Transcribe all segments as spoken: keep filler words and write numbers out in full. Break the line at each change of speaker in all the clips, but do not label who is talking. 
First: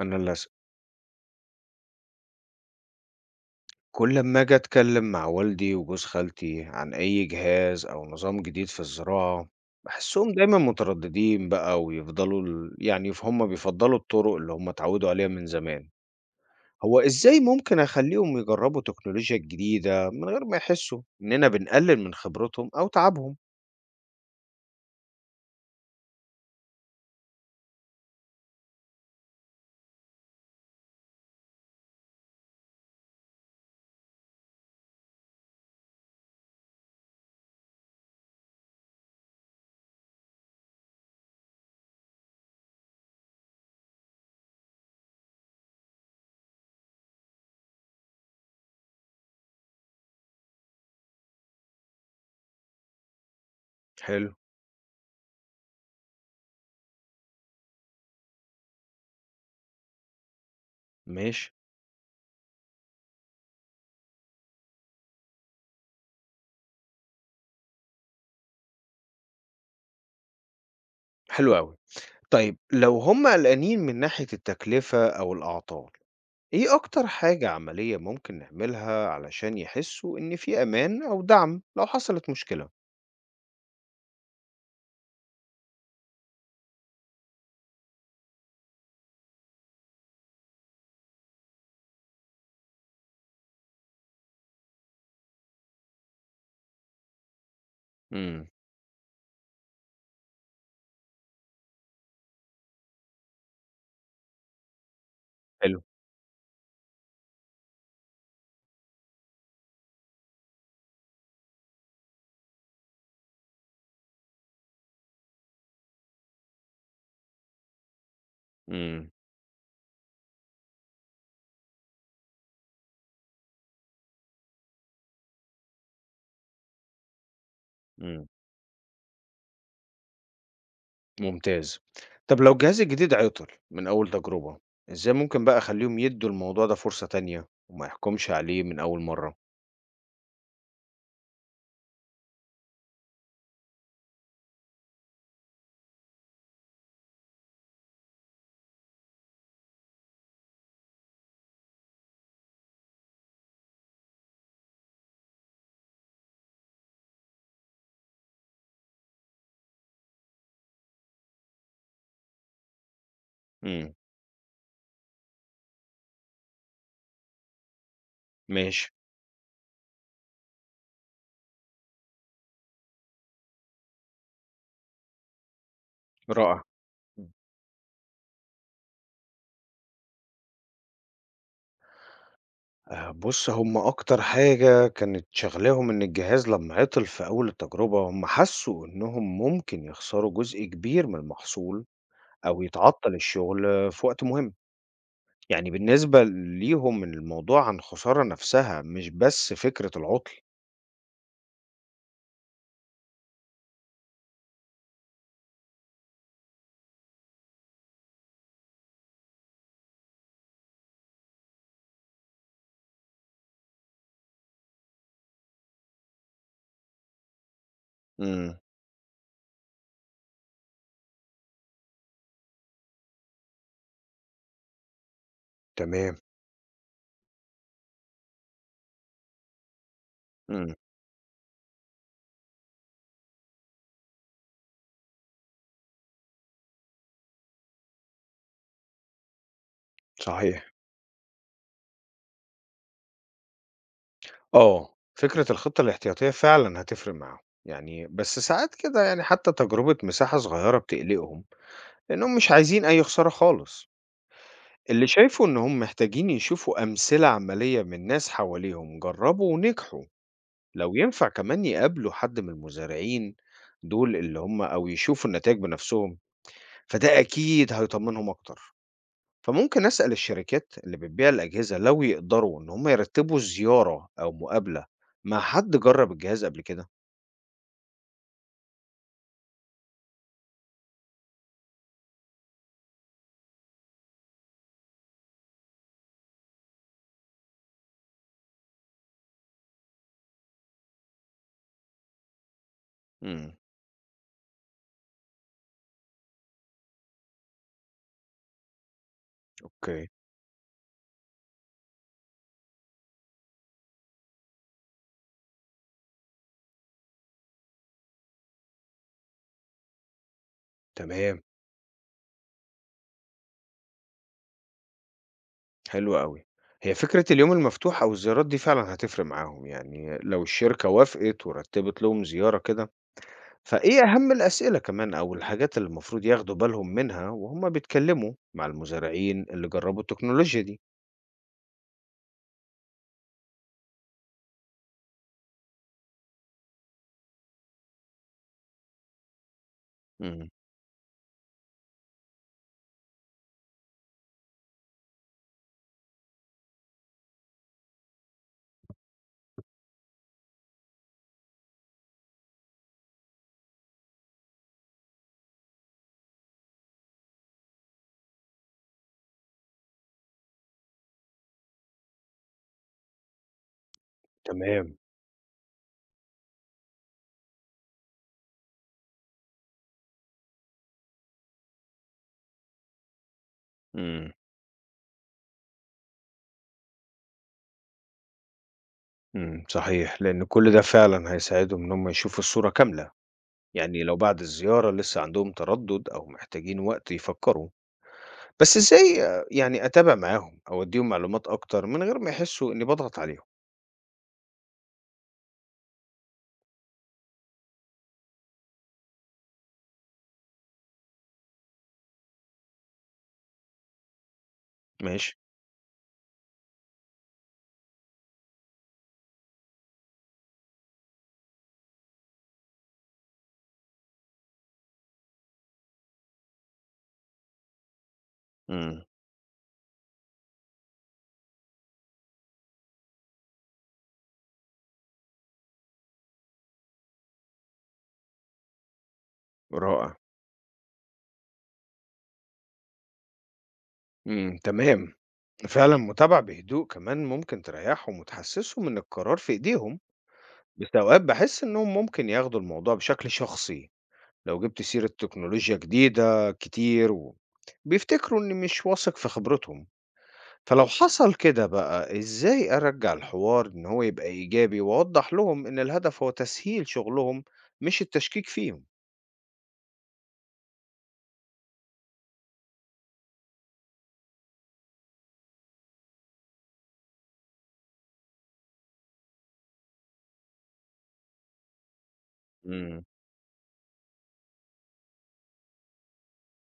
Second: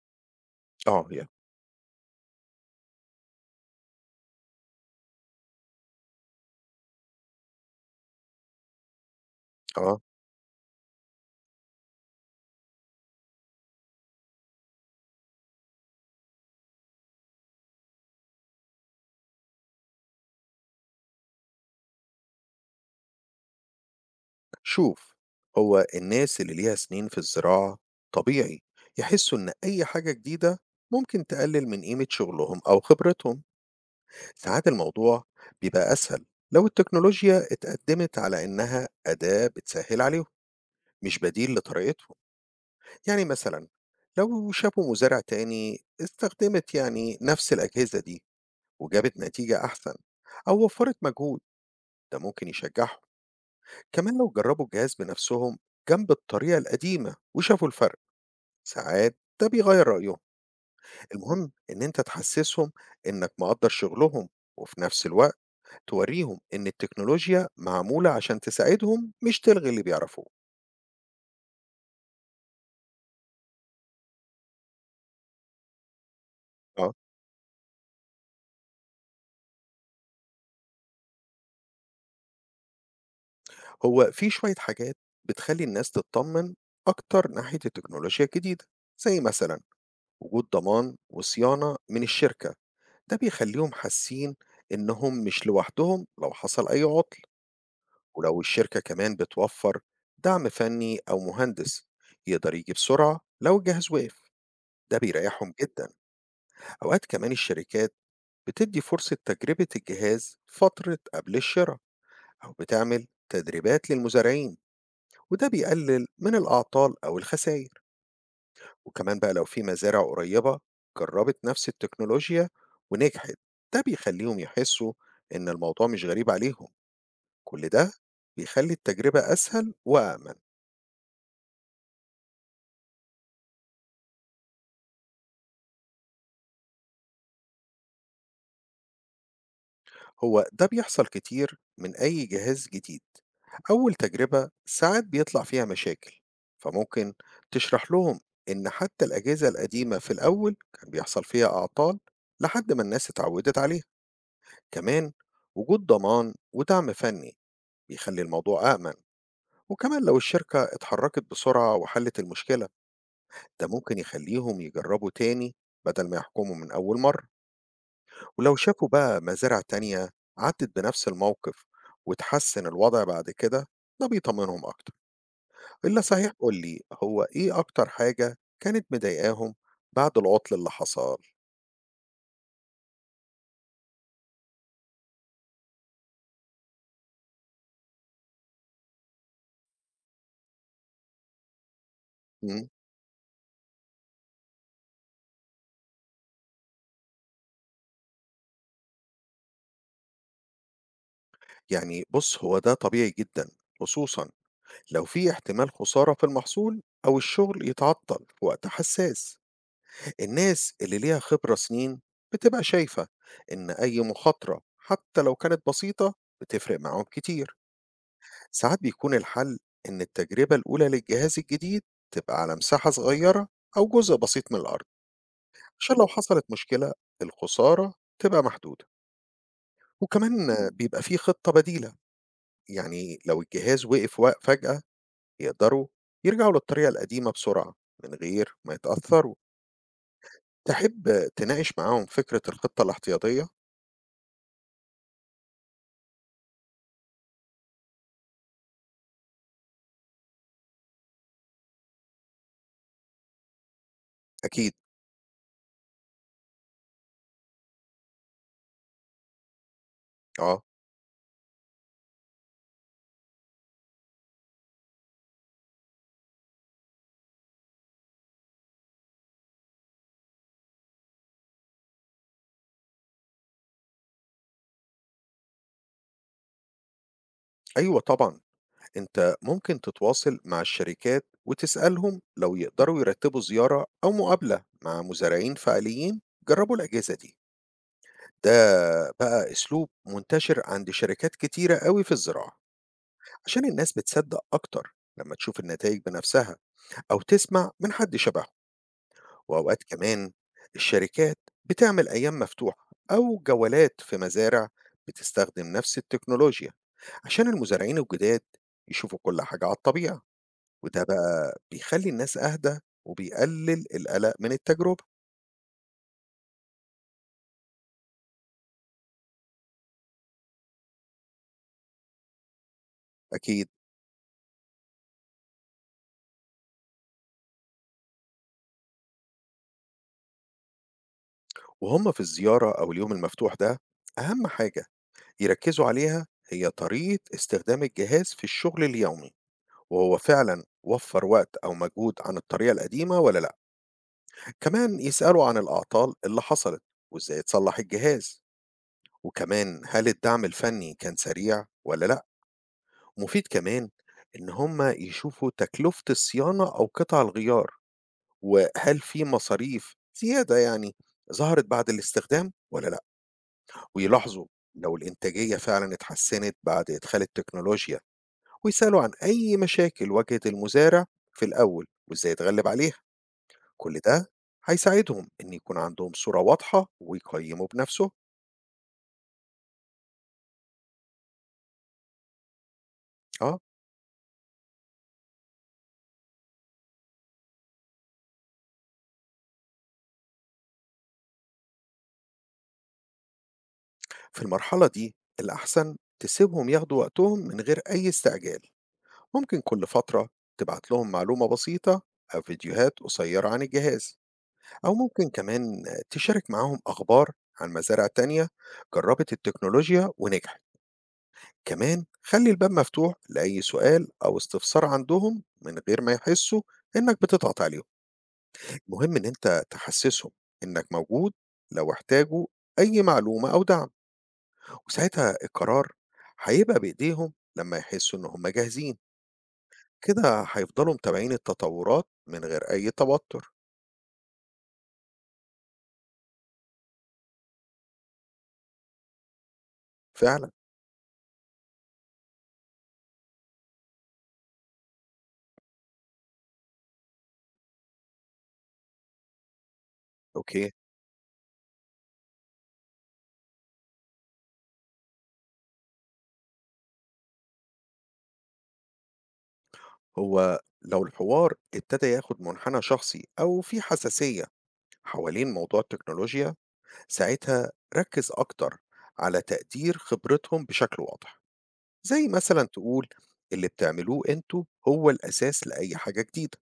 أنا للأسف
آه، ي
كل ما أجي أتكلم مع والدي وجوز خالتي عن أي جهاز أو نظام جديد في الزراعة،
آه،
بحسهم دايما مترددين بقى ويفضلوا ال... يعني هم بيفضلوا الطرق اللي هم اتعودوا عليها من زمان. هو إزاي ممكن أخليهم يجربوا تكنولوجيا جديدة من غير ما يحسوا إننا بنقلل من خبرتهم أو تعبهم؟
شوف هو الناس اللي ليها سنين في الزراعة طبيعي يحسوا إن أي حاجة جديدة ممكن تقلل من قيمة شغلهم أو خبرتهم، ساعات الموضوع بيبقى أسهل لو التكنولوجيا اتقدمت على إنها أداة بتسهل عليهم مش بديل لطريقتهم، يعني مثلًا لو شافوا مزارع تاني استخدمت يعني نفس الأجهزة دي وجابت نتيجة أحسن أو وفرت مجهود، ده ممكن يشجعهم. كمان لو
حلو.
جربوا الجهاز بنفسهم جنب الطريقة القديمة وشافوا الفرق ساعات ده بيغير رأيهم.
ماشي.
المهم إن أنت تحسسهم إنك مقدر شغلهم وفي نفس الوقت توريهم إن التكنولوجيا معمولة عشان تساعدهم مش تلغي اللي بيعرفوه.
حلو أوي. طيب، لو هم قلقانين من ناحية التكلفة أو الأعطال، إيه
آه،
أكتر حاجة عملية ممكن نعملها علشان يحسوا إن في أمان أو دعم لو حصلت مشكلة؟
هو في شوية حاجات بتخلي الناس تطمن أكتر ناحية التكنولوجيا الجديدة، زي مثلا وجود ضمان وصيانة من الشركة، ده بيخليهم حاسين إنهم مش لوحدهم لو حصل أي عطل. ولو
امم.
الشركة كمان بتوفر دعم فني أو مهندس يقدر يجي بسرعة لو الجهاز وقف، ده بيريحهم
حلو.
جدا. أوقات كمان الشركات بتدي فرصة تجربة الجهاز فترة قبل الشراء أو بتعمل تدريبات للمزارعين، وده بيقلل من الأعطال أو الخسائر.
امم.
وكمان بقى لو في مزارع قريبة جربت نفس التكنولوجيا ونجحت، ده بيخليهم يحسوا إن الموضوع مش غريب عليهم. كل ده
امم.
بيخلي التجربة أسهل وأأمن.
ممتاز. طب لو الجهاز الجديد عطل من أول تجربة، إزاي ممكن بقى أخليهم يدوا الموضوع ده فرصة تانية وما يحكمش عليه من أول مرة؟
هو ده بيحصل كتير من أي جهاز جديد، أول تجربة ساعات بيطلع فيها مشاكل، فممكن تشرح لهم إن حتى الأجهزة القديمة في الأول كان بيحصل فيها أعطال لحد ما الناس اتعودت عليها. كمان وجود ضمان ودعم فني بيخلي الموضوع أأمن، وكمان لو الشركة اتحركت بسرعة وحلت المشكلة، ده
امم.
ممكن يخليهم يجربوا تاني بدل ما يحكموا من أول مرة. ولو
ماشي.
شافوا بقى مزارع تانية عدت بنفس الموقف وتحسن الوضع بعد كده، ده بيطمنهم أكتر. إلا صحيح قول
رائع.
لي هو
مم.
إيه أكتر حاجة كانت مضايقاهم بعد العطل اللي حصل.
آه، بص، هم أكتر حاجة كانت شغلاهم إن الجهاز لما عطل في أول التجربة هم حسوا إنهم ممكن يخسروا جزء كبير من المحصول أو
مم.
يتعطّل الشغل في وقت مهم. يعني بالنسبة ليهم الموضوع عن خسارة نفسها، مش بس فكرة العُطْل.
يعني بص هو ده طبيعي جدا، خصوصا لو في احتمال خسارة في المحصول أو الشغل يتعطل في وقت حساس. الناس اللي ليها خبرة سنين بتبقى شايفة إن أي مخاطرة حتى لو كانت بسيطة بتفرق معاهم كتير.
إمم.
ساعات بيكون الحل إن التجربة الأولى للجهاز الجديد تبقى على مساحة صغيرة أو جزء بسيط من الأرض، عشان لو
تمام.
حصلت مشكلة الخسارة تبقى محدودة. وكمان
إمم.
بيبقى فيه خطة بديلة، يعني لو الجهاز وقف وق- فجأة يقدروا يرجعوا للطريقة القديمة بسرعة من غير ما يتأثروا.
صحيح.
تحب تناقش معاهم فكرة الخطة الاحتياطية؟
آه. فكرة الخطة الاحتياطية فعلًا هتفرق معاهم. يعني بس ساعات كده يعني حتّى تجربة مساحة صغيرة بتقلقهم، لإنّهم مش عايزين أي خسارة خالص.
أكيد.
اللي شايفه إنّهم محتاجين يشوفوا أمثلة عمليّة من ناس حواليهم جرّبوا ونجحوا.
آه،
لو ينفع كمان يقابلوا حد من المزارعين دول اللي هم، أو يشوفوا النتائج بنفسهم، فده أكيد هيطمنهم أكتر. فممكن أسأل الشركات اللي بتبيع الأجهزة لو يقدروا إن هم يرتبوا زيارة أو مقابلة مع حد جرب الجهاز قبل كده.
أيوة طبعا، أنت ممكن تتواصل مع الشركات وتسألهم لو يقدروا يرتبوا زيارة أو مقابلة مع مزارعين فعليين جربوا الأجهزة دي. ده بقى أسلوب منتشر عند شركات كتيرة قوي في الزراعة،
امم.
عشان الناس بتصدق أكتر لما تشوف النتائج بنفسها أو تسمع من حد شبهه. وأوقات
أوكي.
كمان الشركات بتعمل أيام مفتوحة أو جولات في مزارع بتستخدم نفس التكنولوجيا، عشان المزارعين الجداد يشوفوا كل حاجة على الطبيعة، وده
تمام.
بقى بيخلّي الناس أهدى وبيقلل القلق من التجربة.
حلو قوي. هي فكرة اليوم المفتوح أو الزيارات دي فعلا هتفرق معاهم، يعني لو الشركة وافقت ورتبت لهم زيارة كده،
أكيد.
فإيه أهم الأسئلة كمان أو الحاجات اللي المفروض ياخدوا بالهم منها وهم بيتكلموا مع المزارعين اللي جربوا التكنولوجيا دي؟
وهُم في الزيارة أو اليوم المفتوح ده، أهم حاجة يركّزوا عليها هي طريقة استخدام الجهاز في الشغل اليومي، وهو
امم.
فعلًا وفّر وقت أو مجهود عن الطريقة القديمة والّا لأ. كمان يسألوا عن الأعطال اللي حصلت وإزاي اتصلّح الجهاز، وكمان هل الدعم الفني كان سريع والّا لأ. مفيد كمان إن هُم يشوفوا تكلفة الصيانة أو قطع الغيار. وهل في مصاريف زيادة يعني ظهرت بعد الاستخدام ولا لأ؟ ويلاحظوا لو
تمام.
الإنتاجية فعلًا اتحسنت بعد إدخال التكنولوجيا، ويسألوا عن أي مشاكل واجهت المزارع في الأول وإزاي اتغلب عليها، كل ده
امم.
هيساعدهم إن يكون عندهم صورة واضحة ويقيموا بنفسهم.
امم. صحيح، لأن كل ده فعلا هيساعدهم إن هم يشوفوا الصورة كاملة.
آه،
يعني لو بعد الزيارة لسه عندهم تردد أو محتاجين وقت يفكروا، بس إزاي آه، يعني أتابع معاهم أو أديهم معلومات أكتر من غير ما يحسوا إني بضغط عليهم؟
في المرحلة دي الأحسن تسيبهم ياخدوا وقتهم من غير أي استعجال، ممكن كل فترة تبعت لهم معلومة بسيطة أو فيديوهات قصيرة عن الجهاز. أو ممكن
ماشي.
كمان تشارك معاهم أخبار عن مزارع تانية جربت التكنولوجيا ونجحت. كمان خلي الباب مفتوح لأي سؤال أو استفسار عندهم من غير ما يحسوا إنك بتضغط عليهم.
امم.
المهم إن أنت تحسسهم إنك موجود لو احتاجوا أي معلومة أو دعم، وساعتها القرار هيبقى بإيديهم لما يحسوا إن هم جاهزين.
رائع.
كده هيفضلوا متابعين التطورات من غير أي توتر.
امم. تمام. فعلا متابعة بهدوء كمان ممكن تريحهم وتحسسهم إن القرار في إيديهم.
فعلا.
بس أوقات بحس إنهم ممكن ياخدوا الموضوع بشكل شخصي لو جبت سيرة تكنولوجيا جديدة كتير و... بيفتكروا إني مش واثق في خبرتهم.
أوكي،
فلو حصل كده بقى، إزاي أرجع الحوار إن هو يبقى إيجابي وأوضح لهم إن الهدف هو تسهيل شغلهم مش التشكيك فيهم؟
هو لو الحوار ابتدى ياخد منحنى شخصي أو في حساسية حوالين موضوع التكنولوجيا، ساعتها ركز أكتر على تقدير خبرتهم بشكل واضح، زي مثلا
امم.
تقول: اللي بتعملوه انتوا هو الأساس لأي حاجة جديدة.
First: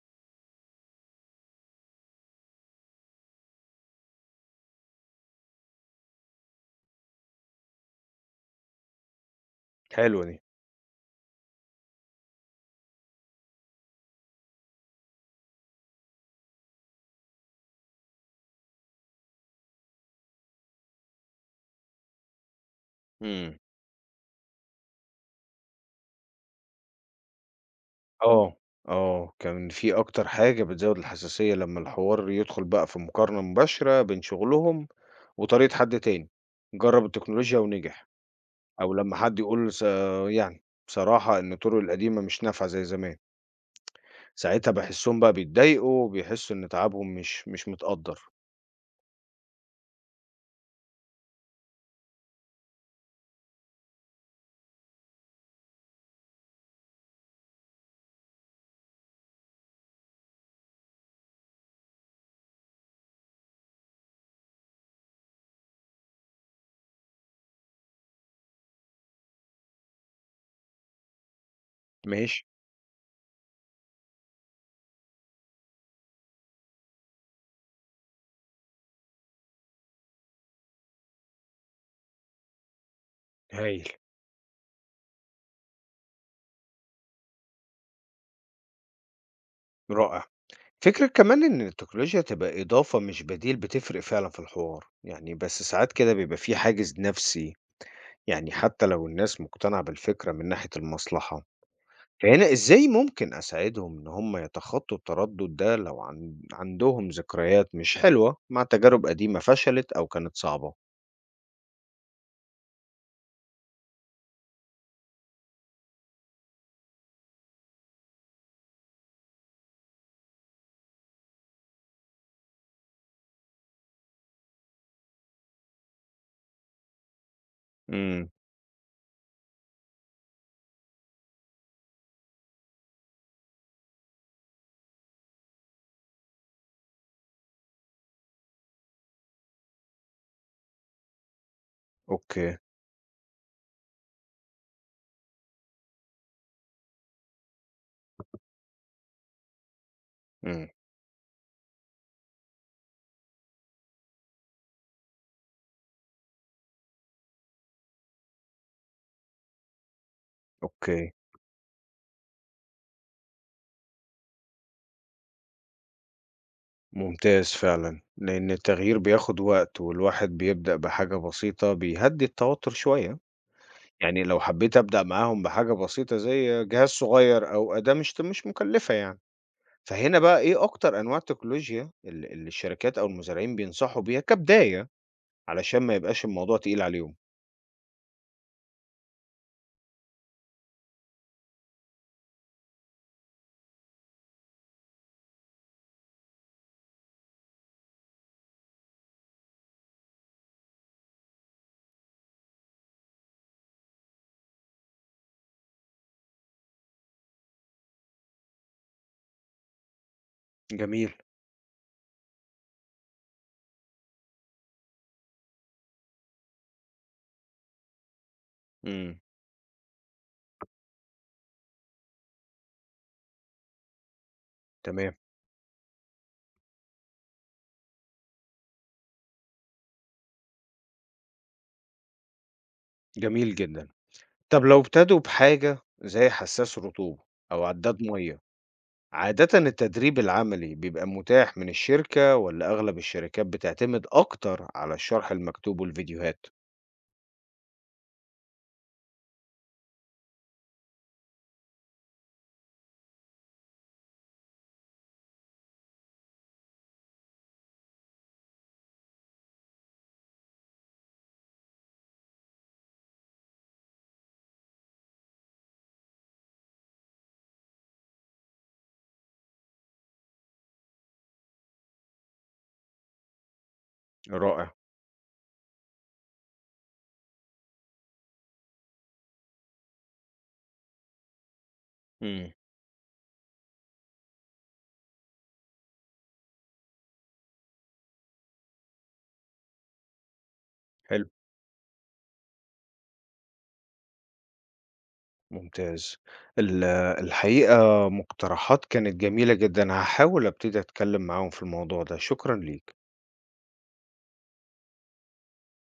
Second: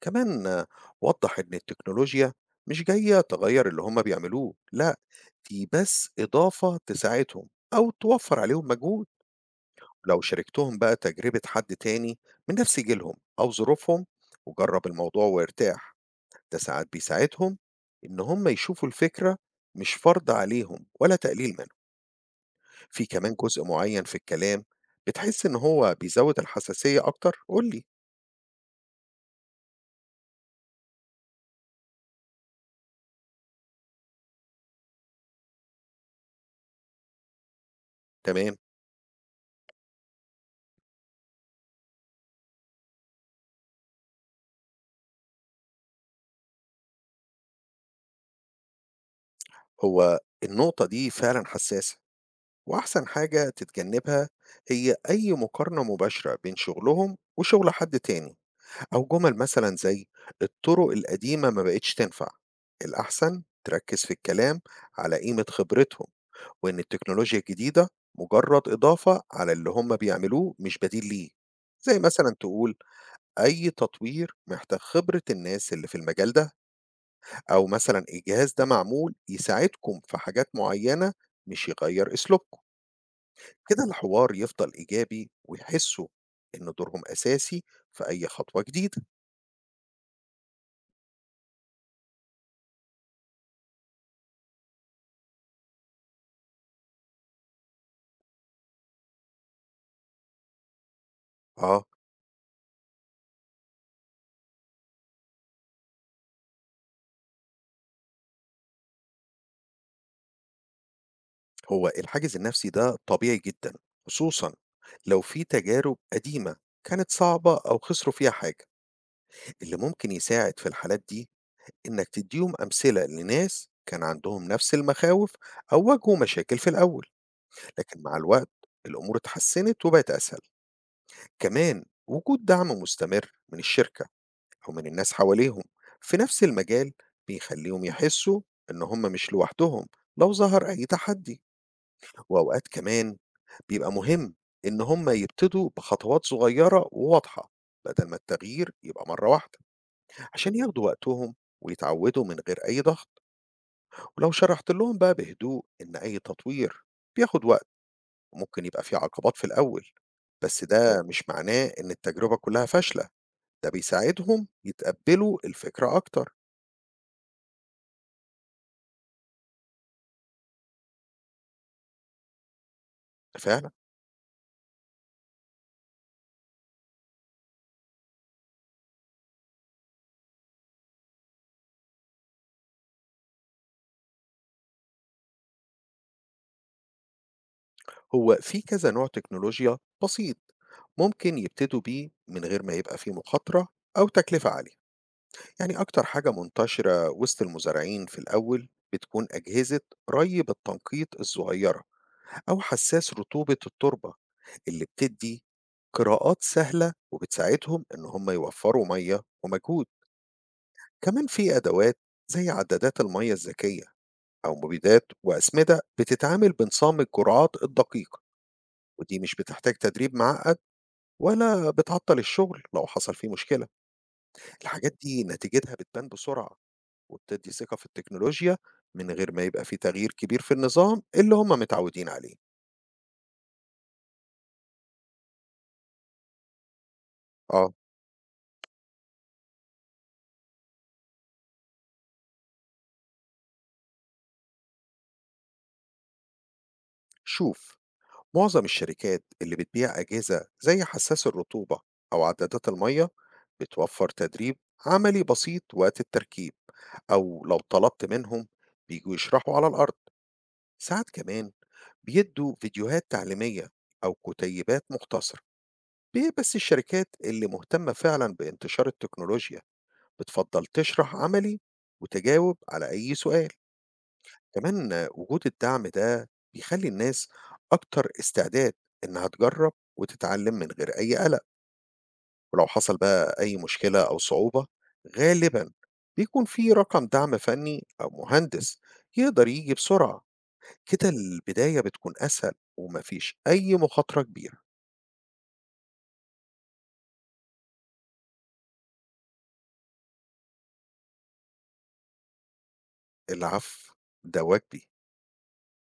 كمان آه، وضح إن التكنولوجيا مش جاية تغير اللي هما بيعملوه، لا، دي بس إضافة تساعدهم أو توفر عليهم مجهود. لو
حلو دي.
شاركتهم بقى تجربة حد تاني من نفس جيلهم أو ظروفهم وجرب الموضوع وارتاح، ده ساعات بيساعدهم إن هم يشوفوا الفكرة مش فرض عليهم ولا تقليل منهم. في كمان
مم.
جزء معين في الكلام بتحس إن هو بيزود الحساسية أكتر قولي.
آه. آه، كان في أكتر حاجة بتزوّد الحساسية لمّا الحوار يدخل بقى في مقارنة مباشرة بين شغلهم وطريقة حد تاني جرّب التكنولوجيا ونجح،
تمام.
أو لمّا حد يقول س يعني بصراحة إن الطرق القديمة مش نافعة زي زمان، ساعتها باحسّهم بقى بيتضايقوا وبيحسّوا إن تعبهم مش مش متقدّر.
هو النقطة دي فعلا حساسة، وأحسن حاجة تتجنبها هي أي مقارنة مباشرة بين شغلهم وشغل حد تاني، أو جمل مثلا زي: الطرق القديمة ما بقتش تنفع. الأحسن تركز في الكلام على قيمة خبرتهم، وإن التكنولوجيا الجديدة مجرد إضافة على اللي هم بيعملوه مش بديل ليه. زي مثلا
ماشي.
تقول: أي تطوير محتاج خبرة الناس اللي في المجال ده، أو مثلا الجهاز ده معمول يساعدكم في حاجات معينة مش يغير أسلوبكم. كده
هايل.
الحوار يفضل إيجابي، ويحسوا إن دورهم أساسي في أي خطوة جديدة.
رائع. فكرة كمان إن التكنولوجيا تبقى إضافة مش بديل بتفرق فعلًا في الحوار، يعني بس ساعات كده بيبقى في حاجز نفسي، يعني حتى لو الناس مقتنعة بالفكرة من ناحية المصلحة،
آه،
فهنا إزاي ممكن أساعدهم إن هم يتخطوا التردد ده لو عن... عندهم ذكريات مش حلوة مع تجارب قديمة فشلت أو كانت صعبة؟
هو الحاجز النفسي ده طبيعي جدا، خصوصا لو في تجارب قديمة كانت صعبة أو خسروا فيها حاجة. اللي ممكن يساعد في الحالات دي إنك تديهم أمثلة لناس كان عندهم نفس المخاوف أو واجهوا مشاكل في الأول، لكن مع
امم.
الوقت الأمور اتحسنت وبقت أسهل. كمان وجود دعم مستمر من الشركة أو من الناس حواليهم في نفس المجال بيخليهم يحسوا إن هم مش لوحدهم لو ظهر أي تحدي.
أوكي.
وأوقات كمان بيبقى مهم إن هم يبتدوا بخطوات صغيرة وواضحة بدل ما التغيير يبقى مرة واحدة، عشان
امم.
ياخدوا وقتهم ويتعودوا من غير أي ضغط. ولو شرحت لهم بقى بهدوء إن أي تطوير بياخد وقت، وممكن يبقى فيه عقبات في الأول، بس صح ده
أوكي.
مش معناه إن التجربة كلها فاشلة، ده بيساعدهم يتقبلوا الفكرة أكتر.
ممتاز فعلا، لأن التغيير بياخد وقت والواحد بيبدأ بحاجة بسيطة بيهدي التوتر شوية.
فعلا.
يعني لو حبيت أبدأ معاهم بحاجة بسيطة زي جهاز صغير أو أداة مش مش مكلفة، يعني فهنا بقى إيه أكتر أنواع التكنولوجيا ال اللي الشركات أو المزارعين بينصحوا بيها كبداية، علشان ما يبقاش الموضوع تقيل عليهم؟
هو في كذا نوع تكنولوجيا بسيط ممكن يبتدوا بيه من غير ما يبقى فيه مخاطرة أو تكلفة عالية. يعني أكتر حاجة منتشرة وسط المزارعين في الأول بتكون أجهزة ري بالتنقيط الصغيرة أو حساس رطوبة التربة، اللي بتدي قراءات سهلة وبتساعدهم إن هم يوفروا مية ومجهود.
جميل.
كمان في أدوات زي عدادات المية الذكية أو مبيدات وأسمدة بتتعامل بنظام الجرعات الدقيق، ودي
إمم.
مش بتحتاج تدريب معقد ولا بتعطل الشغل لو حصل فيه مشكلة. الحاجات
تمام.
دي نتيجتها بتبان بسرعة، وبتدّي ثقة في التكنولوجيا من غير ما يبقى في تغيير كبير في النظام اللي هم متعودين عليه.
جميل جدًا. طب لو ابتدوا بحاجة زي حساس رطوبة أو
آه،
عداد مَيّة، عادةً التدريب العملي بيبقى متاح من الشركة والّا أغلب الشركات بتعتمد أكتر على الشرح المكتوب والفيديوهات؟
شوف، معظم الشركات اللي بتبيع أجهزة زي حساس الرطوبة أو عدادات المَيّة بتوفّر تدريب عملي بسيط وقت التركيب، أو لو طلبت منهم بييجوا يشرحوا على الأرض. ساعات كمان بيدّوا فيديوهات تعليمية أو كتيبات مختصرة، ب بس الشركات اللي مهتمة فعلًا بانتشار التكنولوجيا بتفضل تشرح عملي وتجاوب على أي سؤال.
رائع.
كمان وجود الدعم ده بيخلي الناس أكتر استعداد إنها تجرب وتتعلم من غير أي قلق.
إمم.
ولو حصل بقى أي مشكلة أو صعوبة، غالبا بيكون في رقم دعم فني أو مهندس يقدر يجي بسرعة، كده
حلو.
البداية بتكون أسهل ومفيش أي مخاطرة كبيرة.
ممتاز. ال الحقيقة، مقترحات كانت جميلة جدًا. هاحاول أبتدي أتكلّم معاهم في الموضوع ده. شكرًا ليك.
العفو، ده واجبي.